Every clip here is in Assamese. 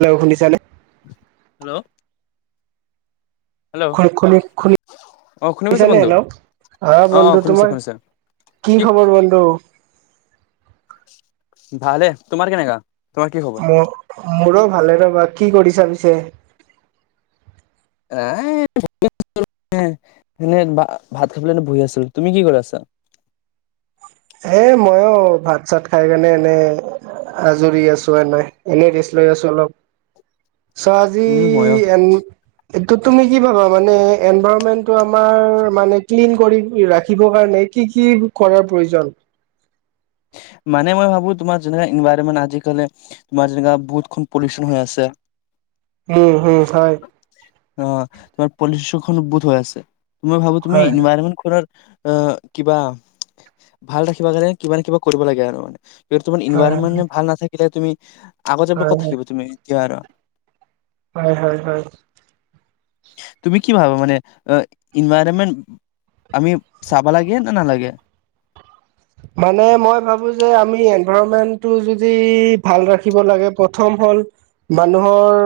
হেল্ল। শুনিছানে? হেল্ল'। হেল্ল' শুন- শুন- অ শুনি পাইছা শুনিছানে বন্ধু হেল্লো, হা অ অ বন্ধু শুনিছো তোমাৰ? শুনিছো কি খবৰ বন্ধু? ভালে, তোমাৰ কেনেকা? তোমাৰ কি খবৰ? মোৰ- মোৰো ভালে ৰ'বা। কি কৰিছে পিছে? এনে ভাত খাবলৈ বহি আছিলোঁ। তুমি কি কৰি আছা? এ মইয়ো ভাত- চাত খাই কেণে এনে। আজুৰি আছোঁ এনেই। এনেই ৰেষ্ট লৈ আছোঁ অলপ। চহ, আজি, উম মইয়ো। এন এইটো তুমি কি ভাবা মানে এনভাৰৰণমেন্টটো আমাৰ মানে ক্লিন কৰি ৰাখিবৰ কাৰণে? কি কি কৰাৰ প্ৰয়োজন? মানে মই ভাবো তোমাৰ যেনেক এনভাইৰমেণ্ট আজিকালি তোমাৰ যেনেকা বহুতখন পলিউশন হৈ আছে। উম, হম, হয়। অ, তোমাৰ পলিউশনখন বহুত হৈ আছে তোমাৰ। মই ভাবো তুমি হয়, ইনভাইৰমেট খোলাৰ আহ, কিবা ভাল ৰাখিব কাৰণে কিবা নে কিবা কৰিব লাগে আৰু মানে। কি তোমাৰ হয়, হয়, ইনভাৰৰনমেণ্ট ভাল নাথাকিলে তুমি আগত যাব হয়, কৈ হয়, থাকিব তুমি এতিয়া আৰু। হয়- হয়- হয়। তুমি কি ভাব মানে, ইনভাইৰমেন্ত আমি চাবা লাগে না নালাগে? মানে মই ভাবো যে, আমি এনভাইৰনমেন্টটো যদি ভাল ৰাখিব লাগে প্ৰথম হ'ল মানুহৰ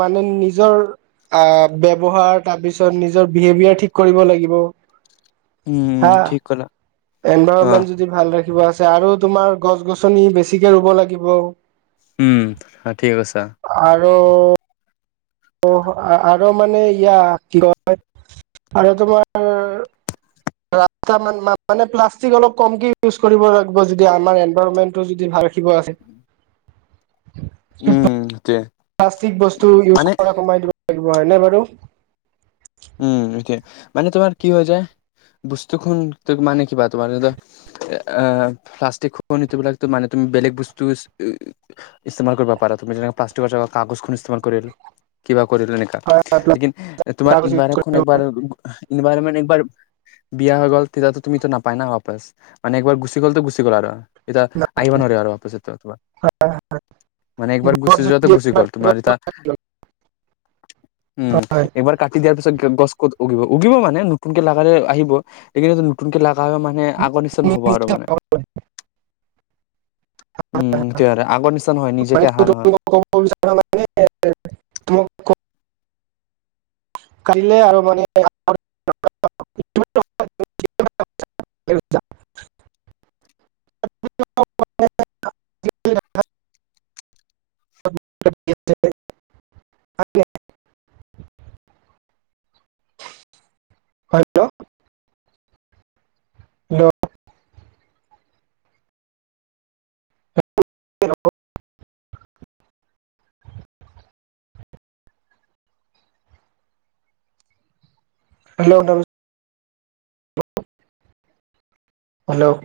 মানে নিজৰ আহ, ব্যৱহাৰ, তাৰ পিছত নিজৰ বিহেভিয়াৰ ঠিক কৰিব লাগিব। উম, হা ঠিক কলা। অ', এনভাইৰনমেন্ট যদি ভাল ৰাখিব আৰু তোমাৰ গছ- গছনি বেছিকে ৰুব লাগিব। উম, ঠিক কৈছা। আৰু অ, আৰু মানে ইয়াক কি কয় আৰু তোমাৰ [unintelligible] ৰাস্তান মানে প্লাষ্টিক অলপ কমকে ইউজ কৰিব লাগিব। যদি আমাৰ এনভাইৰণমেণ্টটো যদি ভাৰ ৰাখিব আছে। উম, সেইটোয়ে। প্লাষ্টিক বস্তু ইছজ কৰা কমাই দিব লাগিব। হয় নে বাৰু। উম সেইটোৱে, মানে তোমাৰ কি হৈ যায় বস্তু খন মানে কিবা তোমাৰ ধৰি ল, আহ প্লাষ্টিক খোৱা নিবিলাক মানে তুমি বেলেগ বস্তু, ইস্তেমাল পাৰা তুমি যেনে প্লাষ্টিকৰ কাগজ খন কৰিল কিবা কৰিল এনেকা, হয় হয় প্লাষ্টিক লেকিন তোমাৰ কাগজ ইনভাৰ ইনভৰমেনট একবাৰ, বিয়া হৈ গ'ল তেতিয়াতো তুমিতো নাপাই না বাপাচ মানে একবাৰ গুচি গ'লতো গুচি গ'ল আৰু, এতিয়া ইউজ আহিব নোৱাৰে আৰু পাছত ত তোমাৰ, মানে একবাৰ গুচি গছ যোৱা তটো যদি গুচি গ'ল তোমাৰ তিতা, উম হয় এইবাৰ, দিয়াৰ পিছত গছ ক'ত উগিব উগিব মানে নতুনকে লাগেলে আহিব। এইখিনো নতুনকে লাগালে মানে আগৰ নিচিনা তুমি নহ'ব আৰু নিজে মানে। উম সেইটো আৰু আগৰ নিচনা নহয় নিজ, [unintelligible] মোক কালিলে আৰু মানে, [unintelligible] [unintelligible] হেল্ল হেল্ল [unintelligible] [unintelligible] হেল্ল'